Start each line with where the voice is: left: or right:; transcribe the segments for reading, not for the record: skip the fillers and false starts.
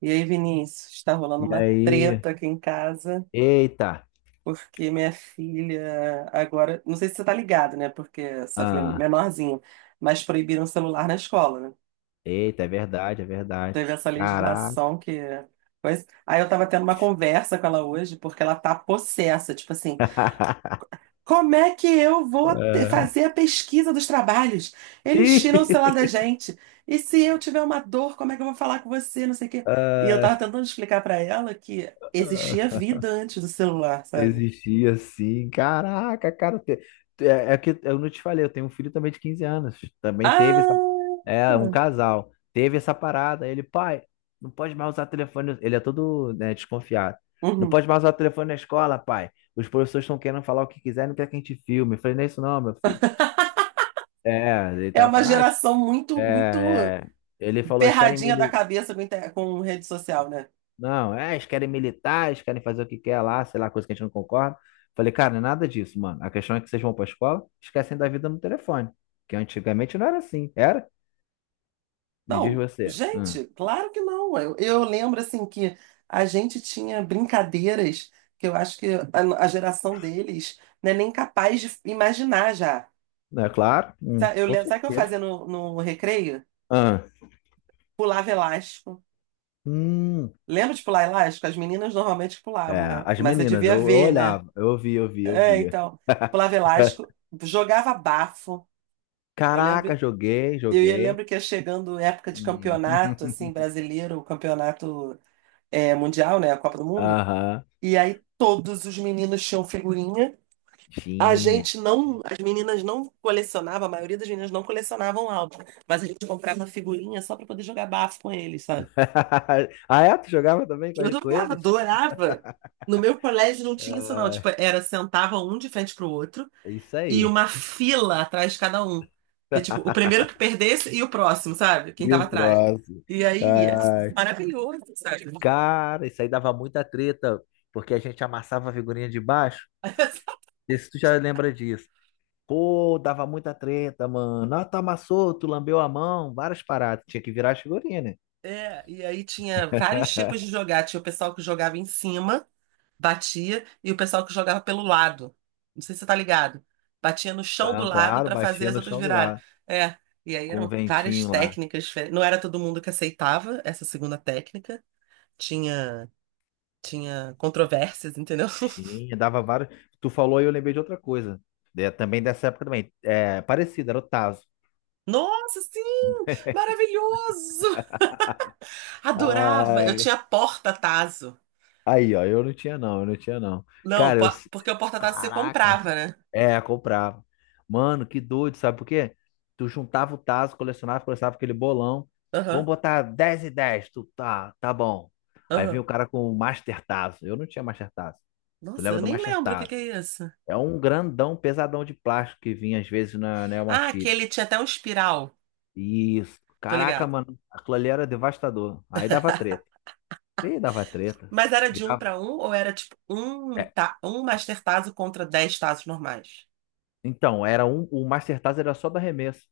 right: E aí, Vinícius, está rolando
left: E
right: uma
left: aí?
right: treta aqui em casa,
left: Eita!
right: porque minha filha agora, não sei se você tá ligado, né? Porque sua filha é
left: Ah,
right: menorzinha, mas proibiram o celular na escola, né?
left: eita, é verdade, é verdade.
right: Teve essa
left: Caraca!
right: legislação que coisa. Aí eu tava tendo uma conversa com ela hoje, porque ela tá possessa, tipo assim, como é que eu vou
left: Ah,
right: fazer a pesquisa dos trabalhos? Eles tiram o celular
left: ih,
right: da gente. E se eu tiver uma dor, como é que eu vou falar com você? Não sei o quê. E eu
left: ah,
right: tava tentando explicar pra ela que existia
left: ah,
right: vida antes do celular, sabe?
left: existia assim. Caraca, cara. É que eu não te falei, eu tenho um filho também de 15 anos. Também teve essa.
right: Ah!
left: É, um casal. Teve essa parada. Ele, pai, não pode mais usar telefone. Ele é todo, né, desconfiado. Não
right: Uhum.
left: pode mais usar telefone na escola, pai. Os professores estão querendo falar o que quiser, não quer que a gente filme. Eu falei, não é isso não, meu filho. É, ele
right: É
left: tá
right: uma
left: falando, ah,
right: geração muito, muito
left: é, é. Ele falou, eles querem
right: ferradinha da
left: militar.
right: cabeça com rede social, né?
left: Não, é, eles querem militar, eles querem fazer o que quer lá, sei lá, coisa que a gente não concorda. Falei, cara, não é nada disso, mano. A questão é que vocês vão pra escola, esquecem da vida no telefone. Que antigamente não era assim, era? Me diz
right: Não,
left: você. Hum.
right: gente, claro que não. Eu lembro assim que a gente tinha brincadeiras que eu acho que a geração deles não é nem capaz de imaginar já.
left: Não é claro?
right: Eu
left: Com
right: lembro, sabe o que eu
left: certeza.
right: fazia no recreio?
left: Ah,
right: Pulava elástico.
left: hum.
right: Lembra de pular elástico? As meninas normalmente
left: É,
right: pulavam, né?
left: as
right: Mas você
left: meninas, eu,
right: devia
left: eu
right: ver, né?
left: olhava, eu via, eu via, eu
right: É,
left: via.
right: então, pulava elástico, jogava bafo. Eu
left: Caraca,
right: lembro,
left: joguei, joguei.
right: lembro que ia chegando época de
left: Hum.
right: campeonato, assim, brasileiro, o campeonato mundial, né? A Copa do Mundo.
left: Aham.
right: E aí todos os meninos tinham figurinha. A
left: Tinha,
right: gente não, as meninas não colecionavam, a maioria das meninas não colecionavam álbum, mas a gente comprava figurinha só para poder jogar bafo com eles, sabe?
left: ah, é? Tu jogava também com
right: Eu
left: com
right: jogava,
left: eles?
right: adorava. No meu colégio não tinha isso não, tipo, era sentava um de frente pro outro
left: É isso
right: e
left: aí.
right: uma fila atrás de cada um. Que tipo, o primeiro que perdesse e o próximo, sabe? Quem
left: E
right: tava
left: o
right: atrás.
left: próximo?
right: E aí,
left: Ai,
right: é
left: ai.
right: maravilhoso, sabe?
left: Cara, isso aí dava muita treta, porque a gente amassava a figurinha de baixo. Não sei se tu já lembra disso. Pô, dava muita treta, mano. Ah, tu amassou, tu lambeu a mão, várias paradas. Tinha que virar as figurinhas, né?
right: É, e aí tinha vários tipos de jogar. Tinha o pessoal que jogava em cima batia e o pessoal que jogava pelo lado. Não sei se você tá ligado. Batia no chão do
left: Não,
right: lado
left: claro,
right: para fazer
left: batia
right: as
left: no
right: outras
left: chão do
right: virarem.
left: lado,
right: É, e aí
left: com o
right: eram várias
left: ventinho lá.
right: técnicas diferentes. Não era todo mundo que aceitava essa segunda técnica. Tinha tinha controvérsias, entendeu?
left: Tinha, dava vários. Tu falou e eu lembrei de outra coisa. É, também dessa época também. É, parecido, era o Tazo.
right: Nossa, sim! Maravilhoso! Adorava. Eu
left: Ai,
right: tinha porta-tazo.
left: aí, ó, eu não tinha não, eu não tinha não.
right: Não,
left: Cara, eu.
right: porque o porta-tazo você
left: Caraca.
right: comprava, né?
left: É, comprava. Mano, que doido, sabe por quê? Tu juntava o tazo, colecionava, colecionava aquele bolão. Vamos
right: Aham,
left: botar 10 e 10. Tu, tá, tá bom. Aí vinha
right: aham.
left: o cara com o Master Tazo. Eu não tinha Master Tazo. Tu
right: Nossa,
left: leva
right: eu
left: do
right: nem
left: Master
right: lembro o que
left: Tazo.
right: que é isso.
left: É um grandão, pesadão de plástico que vinha às vezes na Nelma
right: Ah,
left: Chips.
right: aquele tinha até um espiral.
left: Isso.
right: Tô
left: Caraca,
right: ligado.
left: mano, aquilo ali era devastador. Aí dava treta. Ih, dava treta.
right: Mas era de um
left: Virava.
right: para um ou era tipo um, ta um Master Tazo contra 10 Tazos normais?
left: Então, era um, o Master Tazo era só do arremesso.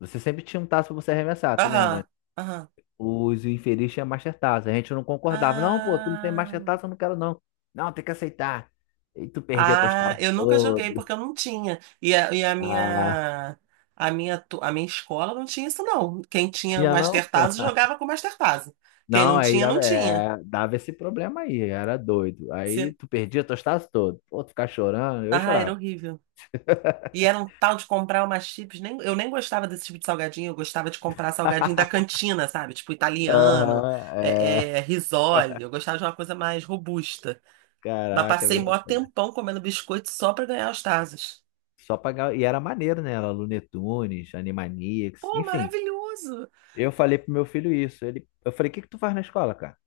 left: Você sempre tinha um tazo pra você arremessar, tu
right: Aham,
left: lembra?
right: aham.
left: Os infeliz tinham Master Tazo. A gente não concordava. Não, pô, tu não tem
right: Ah,
left: Master Tazo, eu não quero não. Não, tem que aceitar. E tu perdia teus
right: ah,
left: tazos
right: eu nunca joguei
left: todos.
right: porque eu não tinha.
left: Ah,
right: A minha escola não tinha isso não. Quem tinha o
left: tinha não?
right: Master Tazo jogava com o Master Tazo. Quem
left: Não,
right: não
left: aí
right: tinha, não
left: dava,
right: tinha.
left: é, dava esse problema aí, era doido. Aí
right: Se-
left: tu perdia teus tazos todos. Pô, tu ficava chorando, eu
right: Ah, era
left: chorava.
right: horrível. E era um tal de comprar umas chips. Nem, eu nem gostava desse tipo de salgadinho, eu gostava de comprar salgadinho da cantina, sabe? Tipo italiano,
left: Aham, é.
right: risole. Eu gostava de uma coisa mais robusta. Mas
left: Caraca,
right: passei
left: velho.
right: mó tempão comendo biscoito só pra ganhar os Tazos.
left: Só pagar. E era maneiro, né? Era Looney Tunes, Animaniacs,
right: Pô,
left: enfim.
right: maravilhoso!
left: Eu falei pro meu filho isso. Ele, eu falei, o que que tu faz na escola, cara?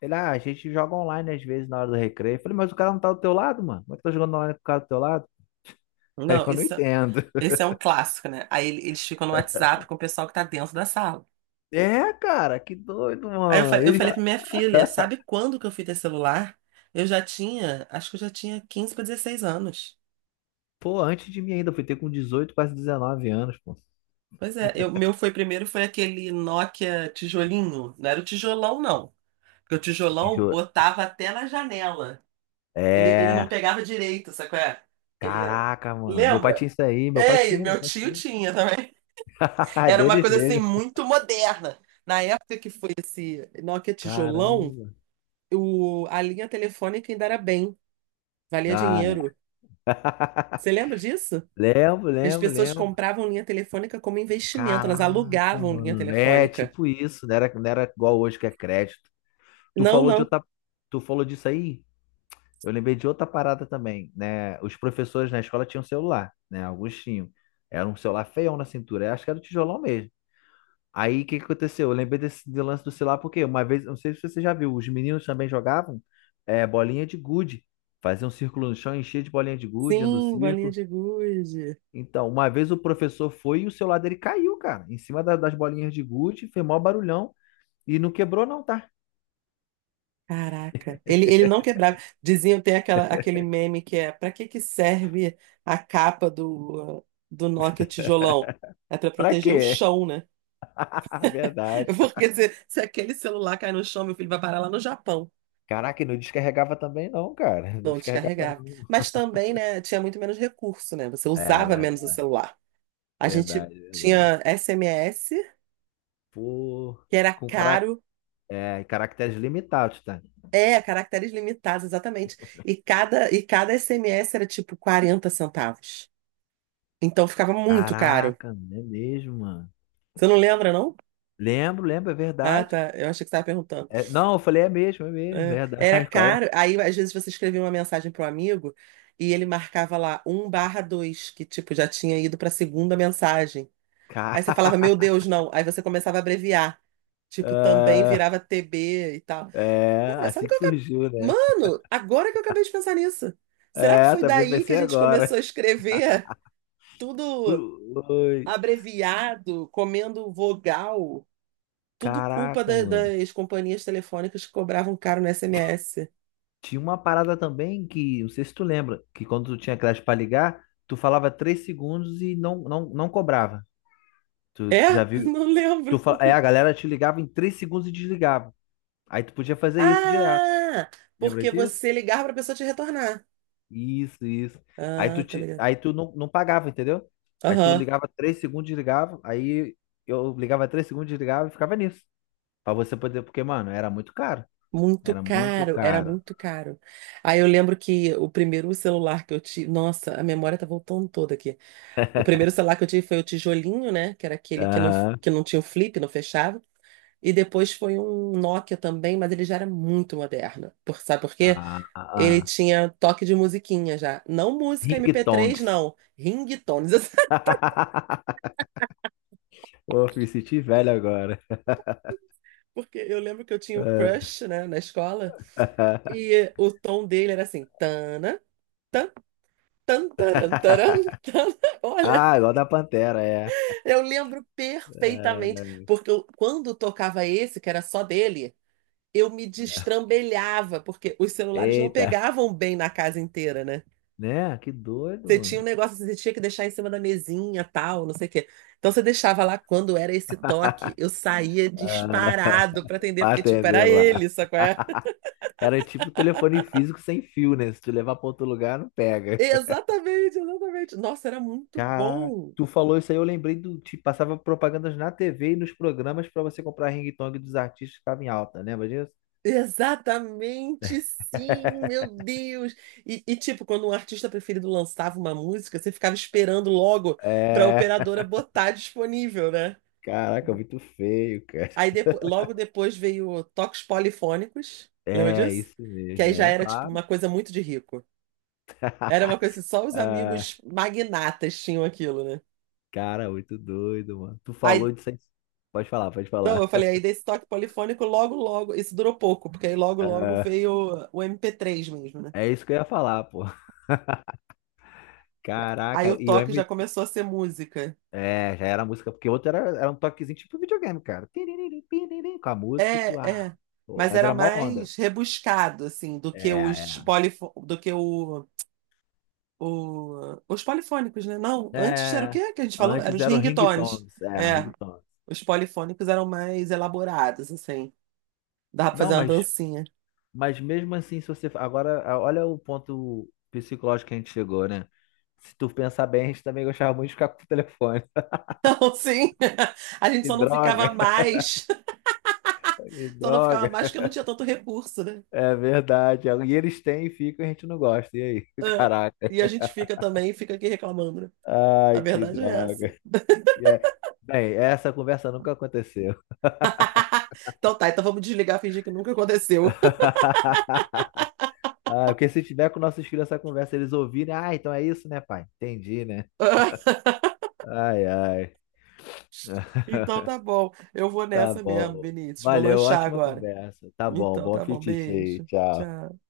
left: Ele, ah, a gente joga online às vezes na hora do recreio. Eu falei, mas o cara não tá do teu lado, mano? Como é que tá jogando online com o cara do teu lado? Aí
right: Não,
left: eu não
right: isso,
left: entendo.
right: esse é um clássico, né? Aí eles ficam no WhatsApp com o pessoal que tá dentro da sala.
left: É, cara, que doido,
right: Aí eu, fa-
left: mano.
right: eu
left: Ele
right: falei
left: já,
right: pra minha filha, sabe quando que eu fui ter celular? Eu já tinha, acho que eu já tinha 15 para 16 anos.
left: pô, antes de mim ainda, foi ter com 18, quase 19 anos, pô.
right: Pois é, meu foi primeiro foi aquele Nokia tijolinho. Não era o tijolão, não. Porque o tijolão
left: Juro.
right: botava até na janela. Ele não
left: É,
right: pegava direito, sabe qual é? Ele era.
left: caraca, mano. Meu pai
right: Lembra?
left: tinha isso aí, meu pai
right: É, e
left: tinha, meu
right: meu
left: pai
right: tio
left: tinha.
right: tinha também. Era uma
left: Deles
right: coisa assim
left: mesmo.
right: muito moderna. Na época que foi esse Nokia tijolão,
left: Caramba.
right: a linha telefônica ainda era bem, valia
left: Ah, é.
right: dinheiro. Você lembra disso?
left: Lembro,
right: As
left: lembro,
right: pessoas
left: lembro.
right: compravam linha telefônica como investimento, elas
left: Caraca,
right: alugavam linha
left: mano. É
right: telefônica.
left: tipo isso, não era igual hoje que é crédito. Tu
right: Não,
left: falou de
right: não.
left: outra, Tu falou disso aí? Eu lembrei de outra parada também, né? Os professores na escola tinham celular, né? Alguns tinham. Era um celular feião na cintura, eu acho que era o tijolão mesmo. Aí o que que aconteceu? Eu lembrei desse do lance do celular porque uma vez, eu não sei se você já viu, os meninos também jogavam bolinha de gude. Faziam um círculo no chão, enchia de bolinha de gude dentro do
right: Sim, bolinha
left: círculo.
right: de gude.
left: Então, uma vez o professor foi e o celular dele caiu, cara, em cima das bolinhas de gude, fez maior barulhão e não quebrou não, tá?
right: Caraca, ele não quebrava. Diziam, tem aquela, aquele meme que é para que que serve a capa do Nokia tijolão? É para
left: Pra
right: proteger o
left: quê?
right: chão, né?
left: Verdade.
right: Porque se aquele celular cai no chão, meu filho vai parar lá no Japão.
left: Caraca, e não descarregava também não, cara. Não
right: Não
left: descarregava
right: descarregava.
left: não.
right: Mas também, né, tinha muito menos recurso, né? Você
left: É,
right: usava
left: verdade,
right: menos o celular. A gente
left: verdade, verdade.
right: tinha SMS,
left: Pô,
right: que era
left: com carac...
right: caro.
left: é, caracteres limitados, tá?
right: É, caracteres limitados, exatamente. E cada SMS era tipo 40 centavos. Então ficava muito caro.
left: Caraca, não é mesmo, mano.
right: Você não lembra, não?
left: Lembro, lembro, é
right: Ah,
left: verdade.
right: tá. Eu achei que você estava perguntando.
left: É, não, eu falei, é mesmo, é mesmo, é verdade.
right: Era
left: Agora,
right: caro. Aí, às vezes, você escrevia uma mensagem para um amigo e ele marcava lá 1/2 que tipo já tinha ido para a segunda mensagem. Aí você falava,
left: cara,
right: meu Deus, não. Aí você começava a abreviar. Tipo, também
left: ah,
right: virava TB e tal.
left: é
right: Cara, sabe
left: assim
right: o que
left: que
right: eu acabei...
left: surgiu, né?
right: Mano, agora que eu acabei de pensar nisso. Será que
left: É,
right: foi
left: tá
right: daí que a
left: PPC
right: gente começou
left: agora.
right: a escrever tudo
left: Ui,
right: abreviado, comendo vogal? Tudo culpa
left: caraca, mano.
right: das companhias telefônicas que cobravam caro no SMS.
left: Tinha uma parada também que, não sei se tu lembra, que quando tu tinha crédito pra ligar, tu falava 3 segundos e não cobrava. Tu
right: É?
left: já viu?
right: Não lembro.
left: A galera te ligava em 3 segundos e desligava. Aí tu podia fazer isso direto.
right: Ah,
left: Lembra
right: porque
left: disso?
right: você ligava pra pessoa te retornar.
left: Isso, isso. Aí tu,
right: Ah, tô
left: te,
right: ligado.
left: aí tu não pagava, entendeu? Aí tu ligava 3 segundos, desligava. Aí eu ligava 3 segundos, desligava e ficava nisso. Pra você poder, porque, mano, era muito caro.
right: Muito
left: Era muito
right: caro, era
left: caro.
right: muito caro. Aí eu lembro que o primeiro celular que eu tive. Nossa, a memória tá voltando toda aqui. O primeiro celular que eu tive foi o tijolinho, né? Que era aquele que não,
left: Aham.
right: que não tinha o flip, não fechava. E depois foi um Nokia também, mas ele já era muito moderno. Sabe por quê?
left: Ah, ah,
right: Ele
left: ah.
right: tinha toque de musiquinha já. Não música
left: Ring
right: MP3,
left: Tongs.
right: não. Ringtones.
left: Pô, me senti velho agora.
right: Porque eu lembro que eu tinha um crush, né, na escola.
left: Ah,
right: E o tom dele era assim: tana. Tan, taran, taran, tan. Olha,
left: ah, igual da Pantera, é.
right: eu lembro
left: Ah,
right: perfeitamente, porque quando tocava esse, que era só dele, eu me destrambelhava, porque os celulares não
left: eita,
right: pegavam bem na casa inteira, né?
left: né? Que doido,
right: Você tinha um
left: mano.
right: negócio assim, você tinha que deixar em cima da mesinha, tal, não sei o quê. Então você deixava lá quando era esse toque, eu saía
left: Ah,
right: disparado pra atender,
left: pra
right: porque tipo,
left: atender
right: era
left: lá.
right: ele, sacou? É?
left: Era tipo telefone físico sem fio, né? Se tu levar pra outro lugar, não pega.
right: Exatamente, exatamente. Nossa, era muito
left: Caraca,
right: bom.
left: tu falou isso aí, eu lembrei do. Te passava propagandas na TV e nos programas pra você comprar ringtone dos artistas que estavam em alta, lembra disso?
right: Exatamente, sim, meu Deus. E, tipo, quando um artista preferido lançava uma música, você ficava esperando logo para a
left: É.
right: operadora botar disponível, né?
left: Caraca, muito feio, cara.
right: Aí logo depois veio o Toques Polifônicos, lembra
left: É,
right: disso?
left: isso
right: Que
left: mesmo,
right: aí já
left: né?
right: era tipo
left: Claro.
right: uma coisa muito de rico. Era uma coisa que só os
left: Ah,
right: amigos magnatas tinham aquilo, né?
left: cara, muito doido, mano. Tu falou
right: Aí,
left: disso aí. Pode falar, pode
right: não, eu
left: falar.
right: falei, aí desse toque polifônico, logo, logo, isso durou pouco, porque aí logo, logo
left: Ah,
right: veio o MP3 mesmo, né?
left: é isso que eu ia falar, pô.
right: Aí
left: Caraca,
right: o
left: e o
right: toque já
left: M...
right: começou a ser música.
left: É, já era a música, porque o outro era um toquezinho tipo videogame, cara. Tiriri, piriri, com a música e tu...
right: É,
left: Ah,
right: é.
left: pô,
right: Mas
left: mas
right: era
left: era mó onda.
right: mais rebuscado, assim, do que
left: É,
right: os polifônicos, né? Não, antes era o
left: é. É,
right: quê que a gente falou? Eram
left: antes
right: os
left: era o
right: ringtones.
left: ringtones, é,
right: É,
left: ringtones.
right: os polifônicos eram mais elaborados, assim. Dava pra
left: Não,
right: fazer uma
left: mas
right: dancinha.
left: Mas mesmo assim, se você. Agora, olha o ponto psicológico que a gente chegou, né? Se tu pensar bem, a gente também gostava muito de ficar com o telefone.
right: Então, sim, a gente
left: E
right: só não
left: droga,
right: ficava mais,
left: e
right: só não ficava
left: droga.
right: mais porque não tinha tanto recurso, né?
left: É verdade. E eles têm e ficam e a gente não gosta. E aí?
right: É.
left: Caraca.
right: E a gente fica também, fica aqui reclamando, né? A
left: Ai, que
right: verdade é essa.
left: droga. E é- Bem, essa conversa nunca aconteceu.
right: Então tá, então vamos desligar, fingir que nunca aconteceu.
left: Ah, porque se tiver com nossos filhos essa conversa, eles ouvirem, ah, então é isso, né, pai? Entendi, né? Ai, ai.
right: Então tá bom. Eu vou
left: Tá
right: nessa mesmo,
left: bom.
right: Vinícius. Vou
left: Valeu,
right: lanchar
left: ótima
right: agora.
left: conversa. Tá bom,
right: Então
left: bom
right: tá bom.
left: apetite aí.
right: Beijo.
left: Tchau.
right: Tchau.